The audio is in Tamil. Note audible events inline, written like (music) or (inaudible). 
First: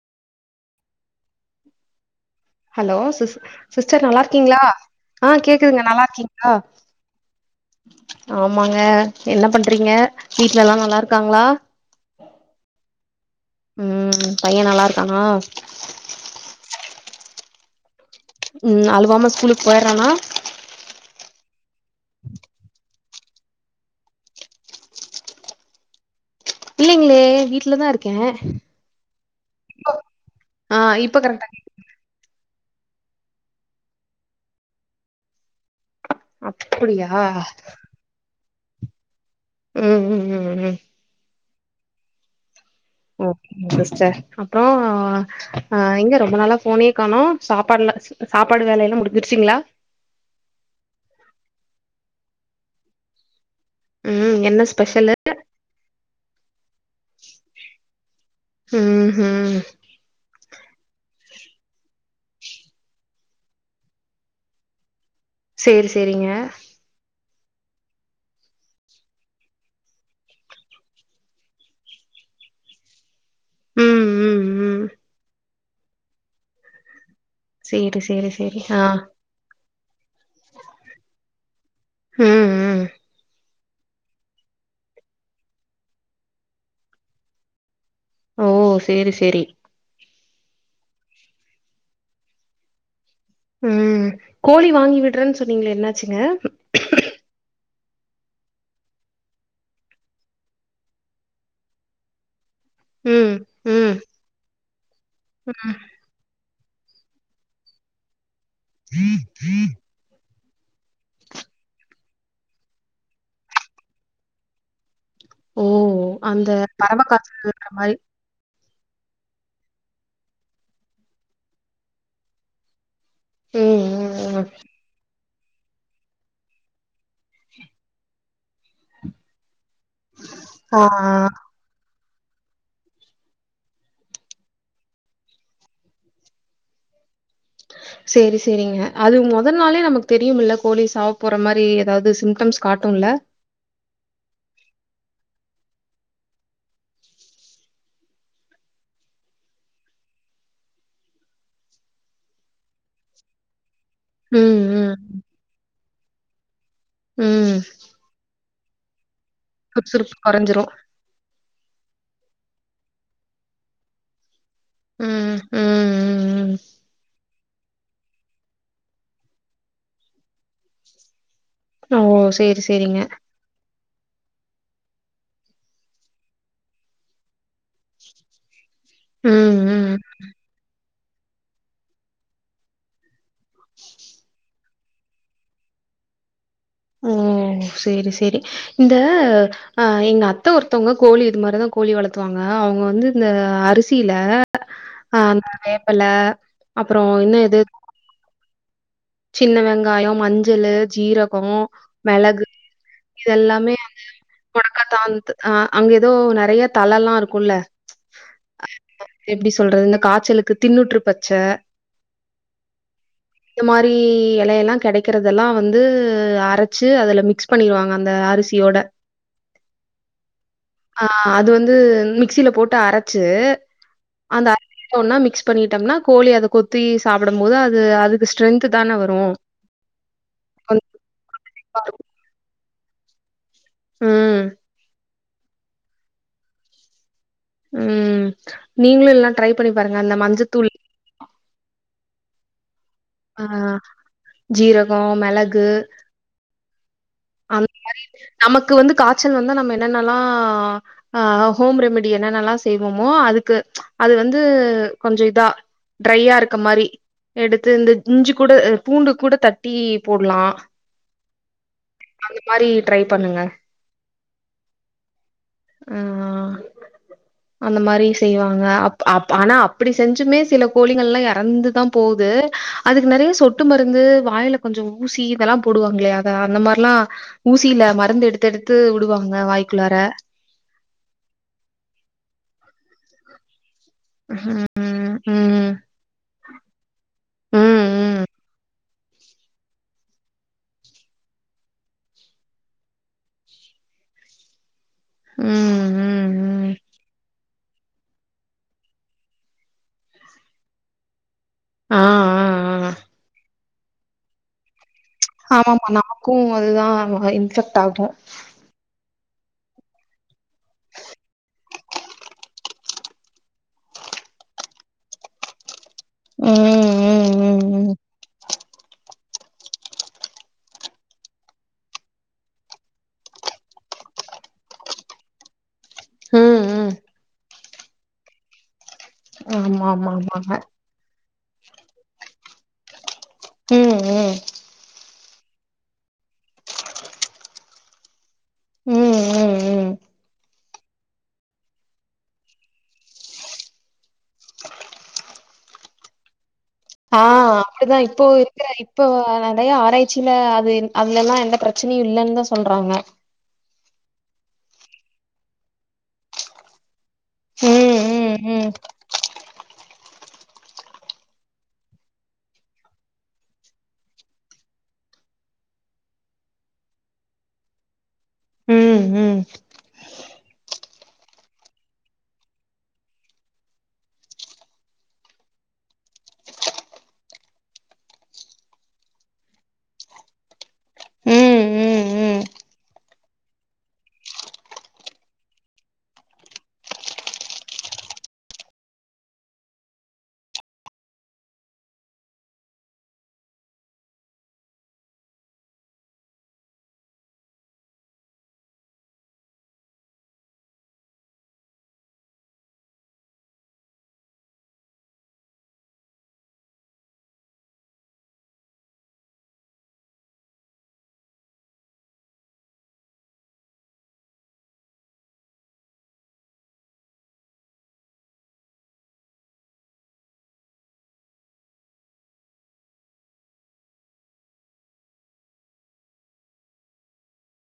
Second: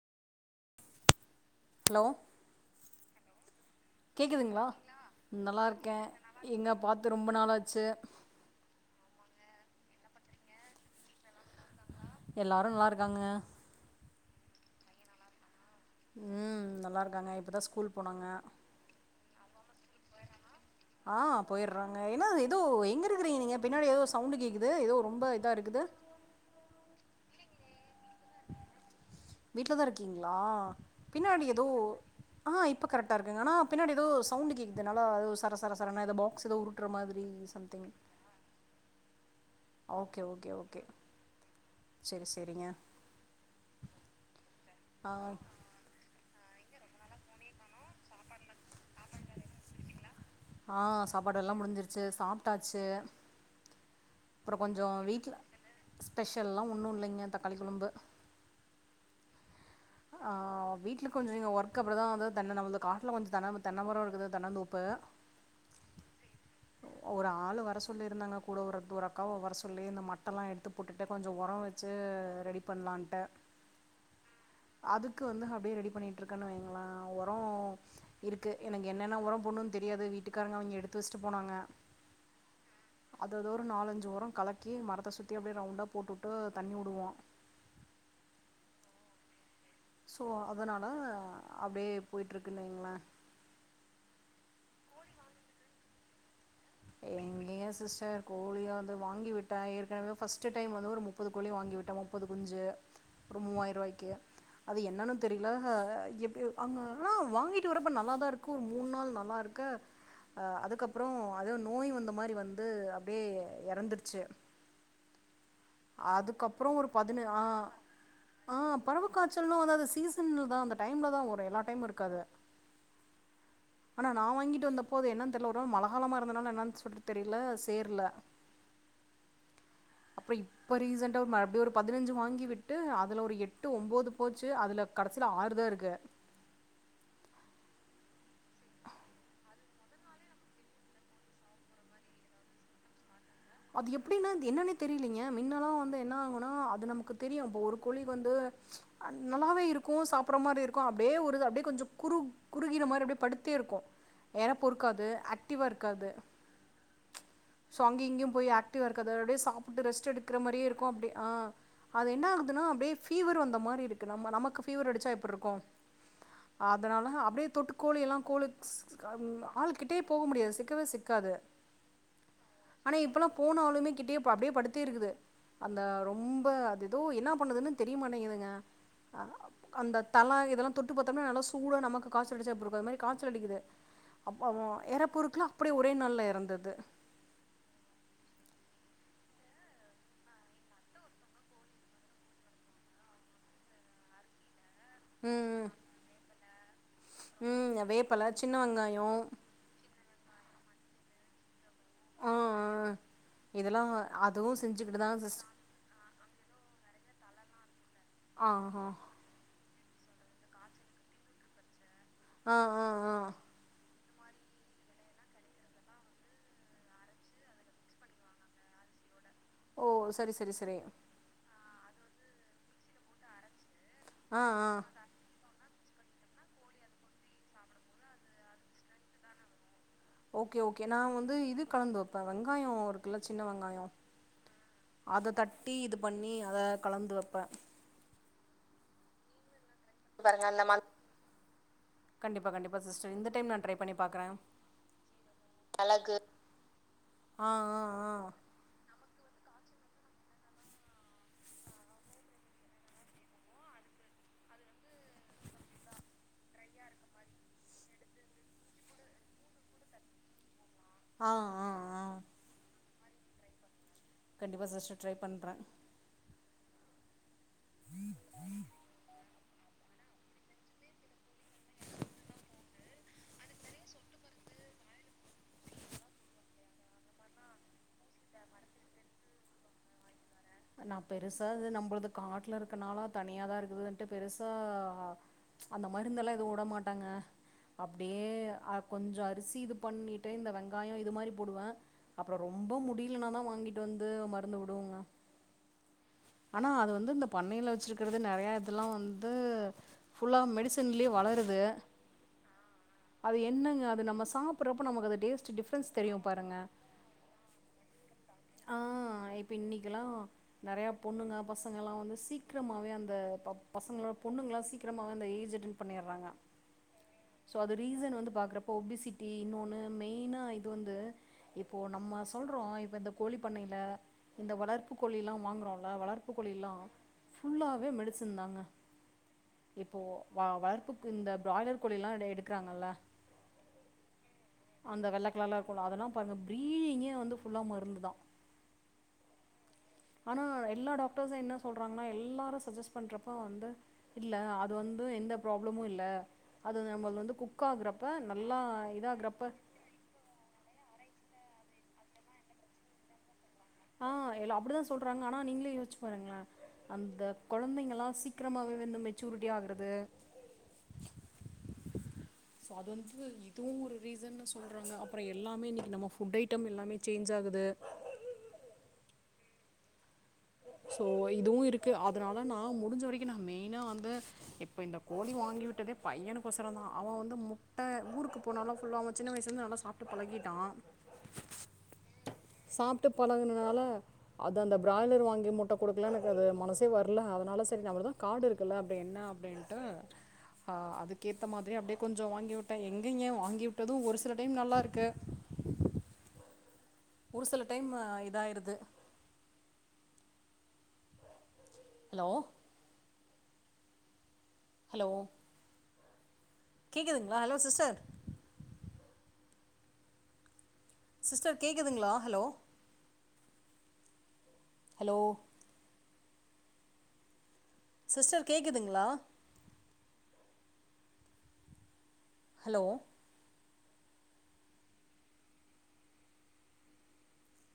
ஹலோ ஹலோ சிஸ் சிஸ்டர் நல்லா இருக்கீங்களா ஆ நல்லா கேக்குதுங்க இருக்கேன் இருக்கீங்களா எங்க பாத்து ரொம்ப நாளாச்சு ஆமாங்க என்ன பண்றீங்க வீட்டிலலா நல்லாருக்காங்ளா எல்லாரு நல்லா இருக்காங்க ம் பையே நல்லா இருக்கானா உம் நல்லா இருக்காங்க இப்பதா ஸ்கூல் போனாங்க ம் அலுவாம ஸ்கூலுக்கு போயிறானா ஆ போயிறாங்க என்னா ஏதோ எங்க இருக்கறீங்க நீங்க பின்னாடி ஏதோ ச சவுண்டு கேக்குது எதோ ரொம்ப இதாருக்குது இல்லைங்களே வீட்லதா இருக்கே வீட்லதா இருக்கீங்களா ஆ இப்ப பின்னாடி கரெக்டா எதோ ஆஹ் இப்ப கரெக்டா இருக்குங்க ஆனா பின்னடி ஏதோ சவுண்ட் கேக்குதுனால ஏதோ சர சர சர ஏதோ பவு ஸ்ல உருட்ற அப்படியா மாரி சம்திங் ம் ஓகே ம் ம் ஓகே ம் ஓகே சேரி சேரிங்க ஓகேங்க சிஸ்டர் அப்றோ ஆ உ எங்க ரெண்டு நாளா ஃபனே காணும் சாப்பாடுல சாப்பாடு வேலயெல்லா முடிஞ்சிருச்சிங்களா ஆ சாப்பாடு வேல முடிஞ்சிருச்சு சாப்டாச்சு ம் அப்புற என்ன கொஞ்சோ ஸ்பெஷலு வீட்ல ஸ்பெஷல்லா ஒன்னு இல்லங்க தக்காளி குழம்பு ம் ம் ஆ வீடல கொஞ்சோ ஒர்க் அப்றதா வந்து (unintelligible) காட்ல கொஞ்சோ தன் தென்ன மர இருக்குது தென்ன தோப்பு சேரி சேரிங்க ஒரு ஆள வர சொல்லி இருந்தாங்க கூட ஒரு தூர அக்காவ வர சொல்லி இந்த மட்ட எல்லா எடுத்து போட்டுட்டு கொஞ்சோ உர வச்சு ரெடி பண்ணலான்டு ம் ம் ம் அதுக்கு வந்து அப்டியே ரெடி பண்ணிட்டு இருக்கே வைங்கள உரம் சேரி சேரி இருக்கு சேரி ஆ எனக்கு என்னன்ன உரம் போட்ணு தெரியாது வீட்டுக்காரங்க அவிங்க எடுத்து வச்சுட் போனாங்க ம் ம் அத ஒரு ஒரு நாலஞ்சு ஒரொ கலக்கி மரத்தை சுத்தி அப்டியே ரவுண்டா போட்டுட்டு தண்ணி வுடுவோ ஓ சேரி சேரி ஸோ அதனால அப்டியே போயட்டுருக்கு வைங்களே ம் கோழிவாங்கி விடுறேன்னு சொன்னீங்களே என்னச்சுங்க எங்கங்கே சிஸ்டர் கோழிய வந்து வாங்கிவிட்டா ஏற்கனவே ஃபர்ஸ்ட் டைம் வந்து ஒரு முப் முப்பது கோழியு வாங்கிவிட்டோமா முப்பது குஞ்சு ம் ஒரு மூவாயிர ம் ரூவாய்க்கு அது என்னன்னு தெரியல எப்ப ஆமா ஆனா வாங்கிகிட்டு வரப்போ நல்லா தா இருக்கு ஒரு மூணு நாள் நல்லா இருக்க அதுக்கப்பறோ அது நோய் வந்த மாரி வந்து அப்படியே இறந்துடுச்சு ஓ அந்த அதுக்கப்பற ஒரு பறவ பதினி ஆ காய்ச்சல்ன்ற மாரி ஆ பறவ காய்ச்சலா அதாவது சீசன்ல தா அது அந்த டைம்ல தா வரு எல்லா டைமு இருக்காது ம் ஆனா ம் நா ம் வாங்கிட்டு வந்த போ அது என்ன தெர்ல ஒரு வேள மழ அழலமா இருந்தனால என்னன்னு சொல்லி தெரியல சேர்ல அப்ரோ இப்ப ஆ ஆ ரீசண்ட்டா மறுபடியு ஒரு பதினஞ்சு வாங்கி விட்டு அதுல ஒரு எட்டு ஒன்பது போச்சு அதுல கடசியில ஆறு தா இருக்கு சேரி சேரிங்க அது முத நாளே நமக்கு தெரியும்ல கோழி சாவப்போற மாரி ஏதாவது சிம்டம்ஸ் காட்டுன்ல அது எப்டின்னே என்னன்னே தெரியலங்க மின்னல்லா வந்து என்ன ஆகுனா அது நமக்கு தெரியு இப்ப ஒரு கோழி வந்து நல்லாவே இருக்கு சாப்பட்ற மாரி இருக்கு அப்டியே ஒரு அப்படி கொஞ்சோ குறு குறுகின மாரி அப்டியே படுத்தே இருக்கு இர ம் ம் பொறுக்காது ஆக்டிவா இருக்காது ம் சோ அங்கிங்கேயு போய் ஆக்டிவா இருக்கது அது அப்டியே சாப்ட்டு ரெஸ்ட் சுறுசுறுப்பு எடுக்ற மாரியே கொறஞ்சிரும். இருக்கு அப்டி ஆ அது என்ன ஆகுதுன்னா அப்டியே ஃபீவர் வந்த மாரி இருக்கு நம்ம நமக்கு பீவர் அடிச்சா ம் எப்டி இருக்கு ம் ம் அதனால அப்டியே தொட்டு கோழியெல்லா கோலீக்ஸ் ஆ ஆள்கிட்டயே போக முடியாது சிக்கவே சிக்காது ஓ செரி செரி ஆனா இப்பெல்லா போனாலளுமே கிட்டே அப்படியே படுத்தே இருக்குது அந்த ரொம்ப அது ஏதோ என்ன பண்ணதுனு தெரியமாட்டேங்குதுங்க ம் ம் அந்த தல இதெல்லா தொட்டு பாத்தோம்னா நல்லா சூடா நமக்கு காய்சல் அடைச்சா எப்டி இருக்கு அந்த மாரி காய்ச்சல் அடிக்குது அப்பா இற பொருக்குலா அப்டியே ஒரே நாளல்ல இறந்துடுது ம் செரி செரி இந்த அ எங்க அத்த ஒருத்தவங்க கோழி இது மாரிதா கோழி வளத்துவாங்க அவங்க வந்து இந்த அரிசியில ஆ ம் வேப்பல அப்றோ இன்னோ எது ம் வேப்பல, சின்ன வெங்காயோ சின்ன வெங்காயோ மஞ்சளு ஜீரகோ ஆ மெளகு ஆ இதெல்லாமே இதெல்லா அதுவு அந்த முடக்காத்தா செஞ்சுக்கிட்டு தா சிஸ் அ அங்க எதோ நெறைய தழலா இருக்குல்ல ஆ ஹா எப்டி சொல்றது இந்த காய்ச்சலுக்கு தின்னூற்று பச்ச ஆ ஆ ஆ இந்த மாரி எலயெல்லா கெடைக்கறதெல்லா வந்து அர ச்சு அதுல மிக்ஸ் பண்ணிடுவாங்க அந்த அரிசியோட ஓ செரி செரி செரி அ அது வந்து மிக்சில போட்டு அரச்சு ஆ அந்த (inaudible) ஆ மிக்ஸ் பண்ணிடம்னா கோழி அத கொத்தி சாப்டும்போது அது அதுக்கு ஸ்ட்ரென்த் தான வரு ஓகே ஓகே நா வந்து இது கலந்து வெப்பே வெங்காயோ இருக்குல சின்ன வெங்காயோ ம், அத தட்டி இது பண்ணி அத கலந்து வெப்பே உம் நீங்களு எல்லா ட்ரை பண்ணி பாருங்க இந்த அந்த மஞ்சத்தூள் மா கண்டிப்பா கண்டிப் (unintelligible) இந்த ஆ டைம் நா ட்ரை பண்ணி பாக்குற ஜீரகம், மிளகு ஆ ஆ ஆ க்கு வந்து காய்ச்சல் வந்தா நம்ம என்னென்னல்லா ஆ ஹோம் ரெமிடி என்னன்னலா செய்வமோ அதுக்கு அது வந்து கொஞ்ச இதா ட்ரையா இருக் க மாரி எடுத்து இந்த இஞ்சி கூட பூண்டு கூட தட்டி போட்லா ஆ ஆ ஆ அந்த மாரி ட்ரை பண்ணுங்க கண்டிப்பா சிஸ்டர் ட்ரை பண்ற ஆ அ அந்த மாரி செய்வாங்க அப் அப் ஆனா அப்டி செஞ்சுமே சில கோழிகள்லா எ நந்துதா போது அதுக்கு நெறைய சொட்டு மருந்து வாயில கொஞ்சொ ஊசி இதெல்லா போடுவாங்ளே அத அந்த மார் லா ஊசியில மருந்து எடுத்து எடுத்து வுடுவாங்க வாய்க்குள்ளார நா பெருசா இது நம்முளுது காட்ல இருக்கனால தனியாதா இருக்குதுன்ட்டு பெருசா ம் ம் அந்த மருந்தெல்லா எதுவுட மாட்டாங்க ம் ம் அப்டியே அ கொஞ்சோ அரிசி இது பண்ணிட்டு இந்த வெங்காயோ இது மாரி போடுவே அப்பறோ ரொம்ப முடியலனா தா வாங்கிட்டு வந்து மருந்து வுடுவோங்க ம் ம் ஆனா ம் அது வந்து இந்த பண்ணையில வச்சிருக்கிறது நெறைய இதெல்லா வந்து ஃபுல்லா மெடிசன்லே வளரு து ஆ ஆ அது என்னங்க அது நம்ம சாப்பட்றப்ப நமக்கு அது டேஸ்ட் ஆமாமா டிஃப்ரென்ஸ் தெரியு நமக்கு பாருங்க அதுதா இன்ஃபெக்ட் ஆகு ஆ இப்ப இன்னிக்கெலா நெறைய பொண்ணுங்க பசங்களா வந்து சீக்கிரமாவே அந்த ப பசங்களா பொண்ணுங்ளா சீக்கிரமாவே அந்த ஏஜ் அட்டன் பண்ணிற்றாங்க ம் சோ அது ம் ரீசன் வந்து பாக்றப்போ ஒபிசி டி இன்னொன்னு மெய்னா இது வந்து இப்போ நம்ம சொல்றோ இப்ப இந்த கோழி பண்ணைல இந்த வளர்ப்பு கோழிலா வாங்குறோல்ல வளர்ப்பு ம் ம் கோழிலிலா ம் ம் ஃபுல்லாவே மெடிசன் தாங்க ஆமா இப்போ ஆமா வா ஆமாங்க வளர்பு க்கு இந்த பிராய்லர் கோழலா டே எடுக்கிறாங்கல்ல ம் ம் அந்த வெள நல்லா இருக்குல்லா அதெல்லா பாருங்க ப்ரீடிங்கே வந்து ஃபுல்லா மருந்து தா ம் ம் ம் ஆனா எல்லா டாக்டர்சு என்ன சொல்றாங்ன்னா எல்லாரு சஜெஸ்ட் பண்றப்ப வந்து இல்ல அது வந்து எந்த ப்ராப்ளமு இல்ல அது ஆ நம்மளது வந்து குக் அப்டிதா ஆகுறப்ப இப்போ நல்லா இருக்கிற இப்போ இதாகுறப்ப நெறைய ஆராய்ச் ச்சில அது அதுலெல்லா எந்த பிரச்சனையு இல்லன் தா சொல்றாங்க ஆ எல்ல அப்டிதா சொல்றாங்க ஆனா நீங்களே யோசிச்சு பாருங்களே அந்த ம், குழந்தைங்கலா ம், ம். சீக்கிரமாகவே வந்து மெச்சூரிட்டி ஆகுறது சோ அது வந்து இதுவு ஒரு ரீசன்னு சொல்றாங்க அப்பறோ எல்லாமே இன்னைக்கு நம்ம ஃபுட் ஐட்டம் எல்லாமே சேன்ஜ் ஆகுது ம் ம் சோ இதுவு இருக்கு அதனால நா முடிஞ்ச வரைக்கு நா மெயினா வந்து இப்ப இந்த கோழி வாங்கி விட்டதே பையனுக்கோசரோ தா அவ வந்து முட்ட ஊருக்கு போனாலு ஃபுல்லா அவ சின்ன வயசுலந்து நல்ல சாப்டு பலகிட்டா ம், ம், ம். சாப்டு பழகுனதுனால அது அந்த பிராய்லர் வாங்கி முட்டை கொடுக்குல எனக்கு அது மனசே வர்ல அதனால சரி நம்மளதா காடு இருக்குல அப்டி என்ன அப்டி த அ அதுக்கேத்த மாதிரி அப்டே கொஞ்சோ வாங்கி விட்டே எங்க ஏ வாங்கி விட்டது ஒரு சில டைம் நல்லாருக்கு ஒரு சில டைம் இதாயிருது ஹலோ ஹலோ கேக்குதுங்களா ஹலோ சிஸ்டர் சிஸ்டர் கேக்குதுங்களா ஹலோ ஹலோ சிஸ்டர் கேக்குதுங்களா ஹலோ